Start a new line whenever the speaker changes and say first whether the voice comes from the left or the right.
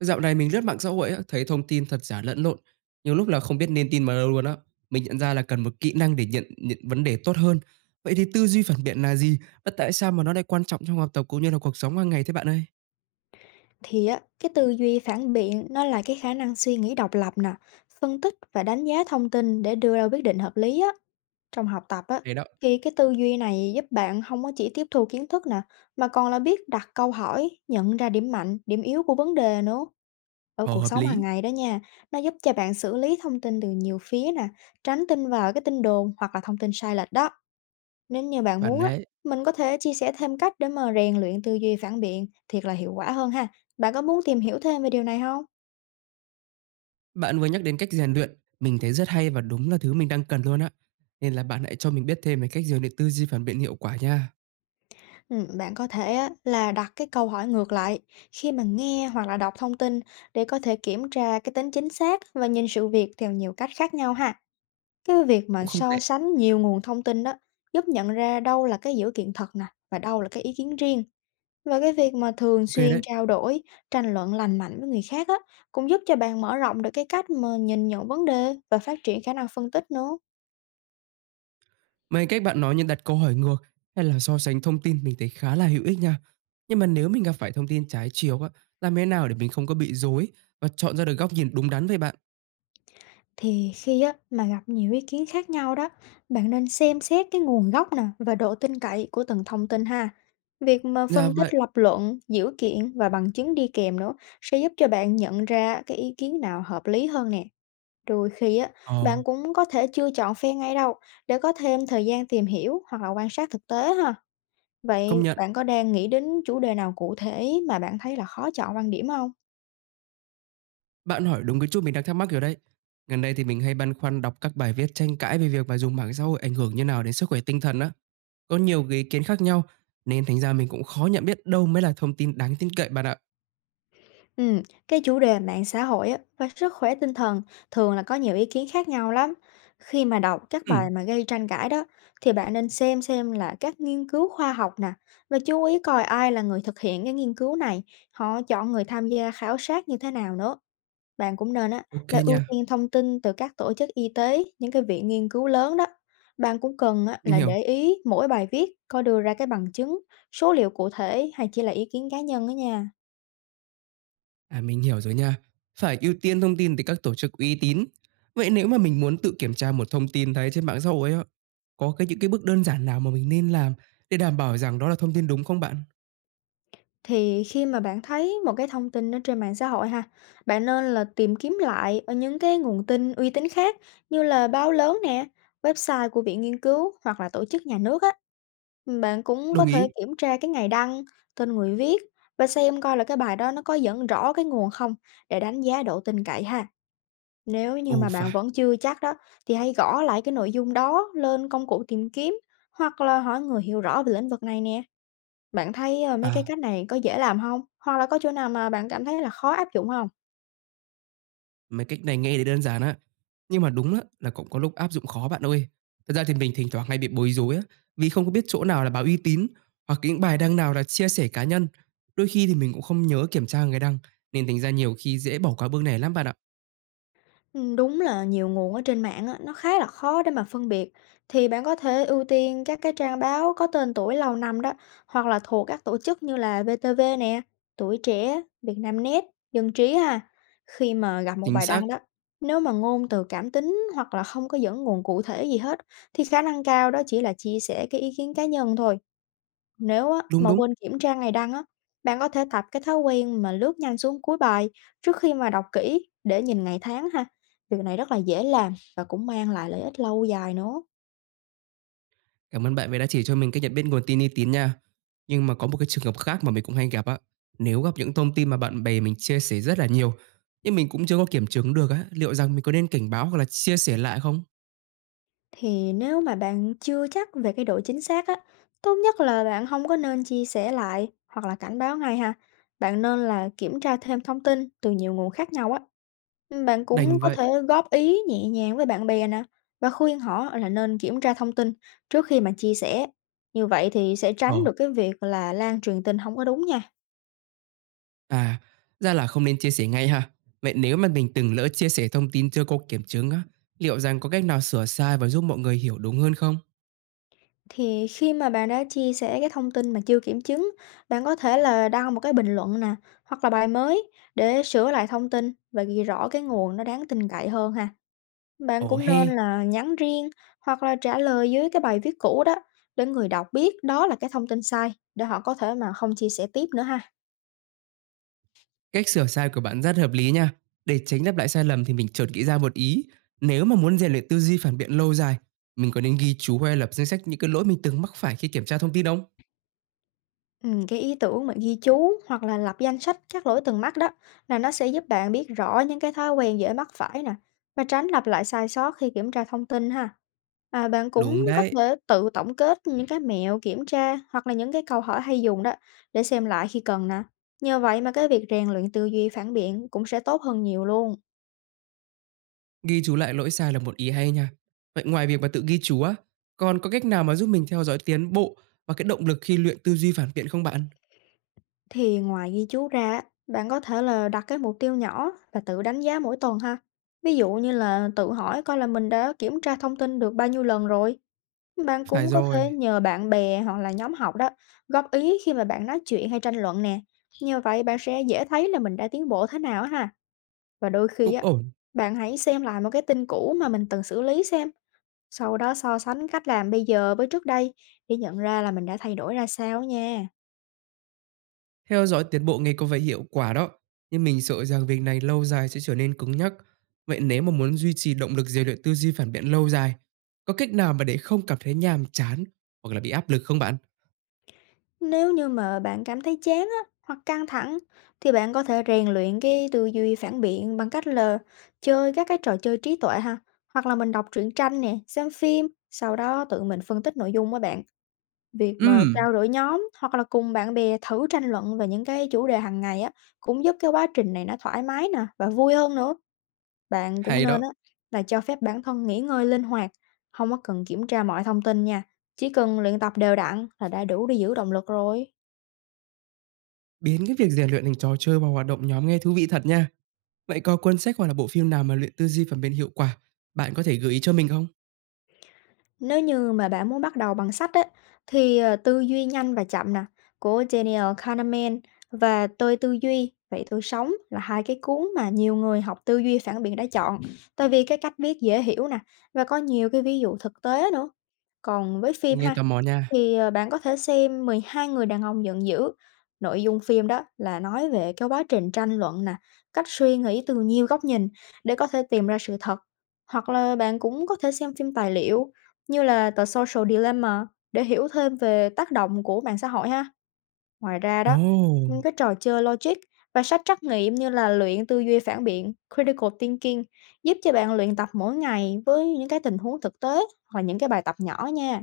right: Dạo này mình lướt mạng xã hội á, thấy thông tin thật giả lẫn lộn, nhiều lúc là không biết nên tin vào đâu luôn á. Mình nhận ra là cần một kỹ năng để nhận nhận vấn đề tốt hơn. Vậy thì tư duy phản biện là gì? Và tại sao mà nó lại quan trọng trong học tập cũng như là cuộc sống hàng ngày thế bạn ơi?
left: Thì á, cái tư duy phản biện nó là cái khả năng suy nghĩ độc lập nè, phân tích và đánh giá thông tin để đưa ra quyết định hợp lý á. Trong học tập á,
right: Hay đó.
left: thì cái tư duy này giúp bạn không có chỉ tiếp thu kiến thức nè, mà còn là biết đặt câu hỏi, nhận ra điểm mạnh, điểm yếu của vấn đề nữa. Ở
right: Ồ,
left: cuộc
right: hợp
left: sống hàng
right: lý.
left: ngày đó nha, nó giúp cho bạn xử lý thông tin từ nhiều phía nè, tránh tin vào cái tin đồn hoặc là thông tin sai lệch đó. Nếu như bạn
right: Bạn
left: muốn á,
right: đấy,
left: mình có thể chia sẻ thêm cách để mà rèn luyện tư duy phản biện thiệt là hiệu quả hơn ha. Bạn có muốn tìm hiểu thêm về điều này không?
right: bạn vừa nhắc đến cách rèn luyện, mình thấy rất hay và đúng là thứ mình đang cần luôn á. Nên là bạn hãy cho mình biết thêm về cách rèn luyện tư duy phản biện hiệu quả nha.
left: Ừ, bạn có thể á, là đặt cái câu hỏi ngược lại khi mà nghe hoặc là đọc thông tin để có thể kiểm tra cái tính chính xác và nhìn sự việc theo nhiều cách khác nhau ha. Cái việc mà
right: Cũng không
left: so
right: tệ.
left: sánh nhiều nguồn thông tin đó giúp nhận ra đâu là cái dữ kiện thật nè và đâu là cái ý kiến riêng. Và cái việc mà thường
right: Ok
left: xuyên
right: đấy.
left: trao đổi, tranh luận lành mạnh với người khác á, cũng giúp cho bạn mở rộng được cái cách mà nhìn nhận vấn đề và phát triển khả năng phân tích nữa.
right: Mấy cách bạn nói như đặt câu hỏi ngược hay là so sánh thông tin mình thấy khá là hữu ích nha. Nhưng mà nếu mình gặp phải thông tin trái chiều á, làm thế nào để mình không có bị dối và chọn ra được góc nhìn đúng đắn về bạn?
left: Thì khi á, mà gặp nhiều ý kiến khác nhau đó, bạn nên xem xét cái nguồn gốc nè và độ tin cậy của từng thông tin ha. Việc mà
right: Dạ
left: phân
right: vậy.
left: tích lập luận, dữ kiện và bằng chứng đi kèm nữa sẽ giúp cho bạn nhận ra cái ý kiến nào hợp lý hơn nè. Đôi khi á,
right: Ờ,
left: bạn cũng có thể chưa chọn phe ngay đâu để có thêm thời gian tìm hiểu hoặc là quan sát thực tế ha.
right: công
left: Vậy
right: nhận,
left: bạn có đang nghĩ đến chủ đề nào cụ thể mà bạn thấy là khó chọn quan điểm không?
right: bạn hỏi đúng cái chút mình đang thắc mắc rồi đấy. Gần đây thì mình hay băn khoăn đọc các bài viết tranh cãi về việc mà dùng mạng xã hội ảnh hưởng như nào đến sức khỏe tinh thần á. Có nhiều cái ý kiến khác nhau nên thành ra mình cũng khó nhận biết đâu mới là thông tin đáng tin cậy bạn ạ.
left: Ừm, cái chủ đề mạng xã hội á và sức khỏe tinh thần thường là có nhiều ý kiến khác nhau lắm. Khi mà đọc các
right: Ừ,
left: bài mà gây tranh cãi đó, thì bạn nên xem là các nghiên cứu khoa học nè, và chú ý coi ai là người thực hiện cái nghiên cứu này, họ chọn người tham gia khảo sát như thế nào nữa. Bạn cũng nên á
right: ok
left: là ưu
right: nha,
left: tiên thông tin từ các tổ chức y tế, những cái viện nghiên cứu lớn đó. Bạn cũng cần á,
right: mình
left: là
right: hiểu.
left: để ý mỗi bài viết có đưa ra cái bằng chứng, số liệu cụ thể hay chỉ là ý kiến cá nhân đó nha.
right: À, mình hiểu rồi nha. Phải ưu tiên thông tin từ các tổ chức uy tín. Vậy nếu mà mình muốn tự kiểm tra một thông tin thấy trên mạng xã hội á, có cái những cái bước đơn giản nào mà mình nên làm để đảm bảo rằng đó là thông tin đúng không bạn?
left: Thì khi mà bạn thấy một cái thông tin ở trên mạng xã hội ha, bạn nên là tìm kiếm lại ở những cái nguồn tin uy tín khác như là báo lớn nè, website của viện nghiên cứu hoặc là tổ chức nhà nước á. Bạn cũng có
right: Đồng
left: thể
right: ý.
left: kiểm tra cái ngày đăng, tên người viết và xem coi là cái bài đó nó có dẫn rõ cái nguồn không để đánh giá độ tin cậy ha. Nếu như
right: Ồ,
left: mà bạn
right: phải.
left: vẫn chưa chắc đó thì hãy gõ lại cái nội dung đó lên công cụ tìm kiếm hoặc là hỏi người hiểu rõ về lĩnh vực này nè. Bạn thấy, mấy cái
right: À,
left: cách này có dễ làm không? Hoặc là có chỗ nào mà bạn cảm thấy là khó áp dụng không?
right: mấy cách này nghe thì đơn giản á, nhưng mà đúng á, là cũng có lúc áp dụng khó bạn ơi. Thật ra thì mình thỉnh thoảng hay bị bối rối á, vì không có biết chỗ nào là báo uy tín hoặc những bài đăng nào là chia sẻ cá nhân. Đôi khi thì mình cũng không nhớ kiểm tra người đăng, nên thành ra nhiều khi dễ bỏ qua bước này lắm bạn ạ.
left: Đúng là nhiều nguồn ở trên mạng á, nó khá là khó để mà phân biệt. Thì bạn có thể ưu tiên các cái trang báo có tên tuổi lâu năm đó, hoặc là thuộc các tổ chức như là VTV nè, Tuổi Trẻ, Vietnamnet, Dân Trí ha. Khi mà gặp một
right: Chính
left: bài
right: xác,
left: đăng đó, nếu mà ngôn từ cảm tính hoặc là không có dẫn nguồn cụ thể gì hết, thì khả năng cao đó chỉ là chia sẻ cái ý kiến cá nhân thôi. Nếu á,
right: đúng
left: mà
right: đúng.
left: quên kiểm tra ngày đăng á, bạn có thể tập cái thói quen mà lướt nhanh xuống cuối bài trước khi mà đọc kỹ để nhìn ngày tháng ha. Việc này rất là dễ làm và cũng mang lại lợi ích lâu dài nữa.
right: Cảm ơn bạn vì đã chỉ cho mình cách nhận biết nguồn tin uy tín nha. Nhưng mà có một cái trường hợp khác mà mình cũng hay gặp á. Nếu gặp những thông tin mà bạn bè mình chia sẻ rất là nhiều, nhưng mình cũng chưa có kiểm chứng được á, liệu rằng mình có nên cảnh báo hoặc là chia sẻ lại không?
left: Thì nếu mà bạn chưa chắc về cái độ chính xác á, tốt nhất là bạn không có nên chia sẻ lại hoặc là cảnh báo ngay ha. Bạn nên là kiểm tra thêm thông tin từ nhiều nguồn khác nhau á. Bạn cũng
right: Đành
left: có
right: vậy.
left: thể góp ý nhẹ nhàng với bạn bè nè và khuyên họ là nên kiểm tra thông tin trước khi mà chia sẻ. Như vậy thì sẽ tránh
right: Ồ,
left: được cái việc là lan truyền tin không có đúng nha.
right: à, ra là không nên chia sẻ ngay ha. Vậy nếu mà mình từng lỡ chia sẻ thông tin chưa có kiểm chứng á, liệu rằng có cách nào sửa sai và giúp mọi người hiểu đúng hơn không?
left: Thì khi mà bạn đã chia sẻ cái thông tin mà chưa kiểm chứng, bạn có thể là đăng một cái bình luận nè hoặc là bài mới để sửa lại thông tin và ghi rõ cái nguồn nó đáng tin cậy hơn ha. Bạn
right: Ồ
left: cũng nên
right: he.
left: là nhắn riêng hoặc là trả lời dưới cái bài viết cũ đó để người đọc biết đó là cái thông tin sai để họ có thể mà không chia sẻ tiếp nữa ha.
right: Cách sửa sai của bạn rất hợp lý nha. Để tránh lặp lại sai lầm thì mình chợt nghĩ ra một ý. Nếu mà muốn rèn luyện tư duy phản biện lâu dài, mình có nên ghi chú hay lập danh sách những cái lỗi mình từng mắc phải khi kiểm tra thông tin không?
left: Cái ý tưởng mà ghi chú hoặc là lập danh sách các lỗi từng mắc đó là nó sẽ giúp bạn biết rõ những cái thói quen dễ mắc phải nè và tránh lặp lại sai sót khi kiểm tra thông tin ha. À, bạn cũng
right: Đúng
left: có
right: đấy,
left: thể tự tổng kết những cái mẹo kiểm tra hoặc là những cái câu hỏi hay dùng đó để xem lại khi cần nè. Nhờ vậy mà cái việc rèn luyện tư duy phản biện cũng sẽ tốt hơn nhiều luôn.
right: ghi chú lại lỗi sai là một ý hay nha. Vậy ngoài việc mà tự ghi chú á, còn có cách nào mà giúp mình theo dõi tiến bộ và cái động lực khi luyện tư duy phản biện không bạn?
left: Thì ngoài ghi chú ra, á, bạn có thể là đặt cái mục tiêu nhỏ và tự đánh giá mỗi tuần ha. Ví dụ như là tự hỏi coi là mình đã kiểm tra thông tin được bao nhiêu lần rồi. Bạn
right: Phải
left: cũng có thể
right: rồi,
left: nhờ bạn bè hoặc là nhóm học đó góp ý khi mà bạn nói chuyện hay tranh luận nè. Như vậy bạn sẽ dễ thấy là mình đã tiến bộ thế nào á ha. Và đôi khi
right: cũng
left: á,
right: ổn.
left: bạn hãy xem lại một cái tin cũ mà mình từng xử lý xem. Sau đó so sánh cách làm bây giờ với trước đây để nhận ra là mình đã thay đổi ra sao nha.
right: Theo dõi tiến bộ nghe có vẻ hiệu quả đó, nhưng mình sợ rằng việc này lâu dài sẽ trở nên cứng nhắc. Vậy nếu mà muốn duy trì động lực rèn luyện tư duy phản biện lâu dài, có cách nào mà để không cảm thấy nhàm chán hoặc là bị áp lực không bạn?
left: Nếu như mà bạn cảm thấy chán á, hoặc căng thẳng thì bạn có thể rèn luyện cái tư duy phản biện bằng cách là chơi các cái trò chơi trí tuệ ha, hoặc là mình đọc truyện tranh nè, xem phim, sau đó tự mình phân tích nội dung á bạn. Việc mà
right: Ừm,
left: trao đổi nhóm hoặc là cùng bạn bè thử tranh luận về những cái chủ đề hàng ngày á cũng giúp cái quá trình này nó thoải mái nè và vui hơn nữa. Bạn cũng
right: hay
left: nên
right: đó.
left: á là cho phép bản thân nghỉ ngơi linh hoạt, không có cần kiểm tra mọi thông tin nha. Chỉ cần luyện tập đều đặn là đã đủ để giữ động lực rồi.
right: Biến cái việc rèn luyện thành trò chơi và hoạt động nhóm nghe thú vị thật nha. Vậy có cuốn sách hoặc là bộ phim nào mà luyện tư duy phản biện hiệu quả, bạn có thể gợi ý cho mình không?
left: Nếu như mà bạn muốn bắt đầu bằng sách á, thì, Tư duy nhanh và chậm nè, của Daniel Kahneman và Tôi tư duy, vậy tôi sống là hai cái cuốn mà nhiều người học tư duy phản biện đã chọn, tại vì cái cách viết dễ hiểu nè, và có nhiều cái ví dụ thực tế nữa. Còn với phim
right: Nghe
left: ha,
right: tò mò nha.
left: thì, bạn có thể xem 12 người đàn ông giận dữ. Nội dung phim đó là nói về cái quá trình tranh luận nè, cách suy nghĩ từ nhiều góc nhìn để có thể tìm ra sự thật. Hoặc là bạn cũng có thể xem phim tài liệu như là The Social Dilemma để hiểu thêm về tác động của mạng xã hội ha. Ngoài ra đó,
right: Ồ!
left: những cái trò chơi logic và sách trắc nghiệm như là luyện tư duy phản biện, critical thinking giúp cho bạn luyện tập mỗi ngày với những cái tình huống thực tế hoặc là những cái bài tập nhỏ nha.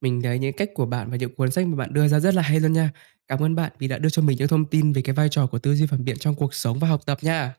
right: Mình thấy những cách của bạn và những cuốn sách mà bạn đưa ra rất là hay luôn nha. Cảm ơn bạn vì đã đưa cho mình những thông tin về cái vai trò của tư duy phản biện trong cuộc sống và học tập nha.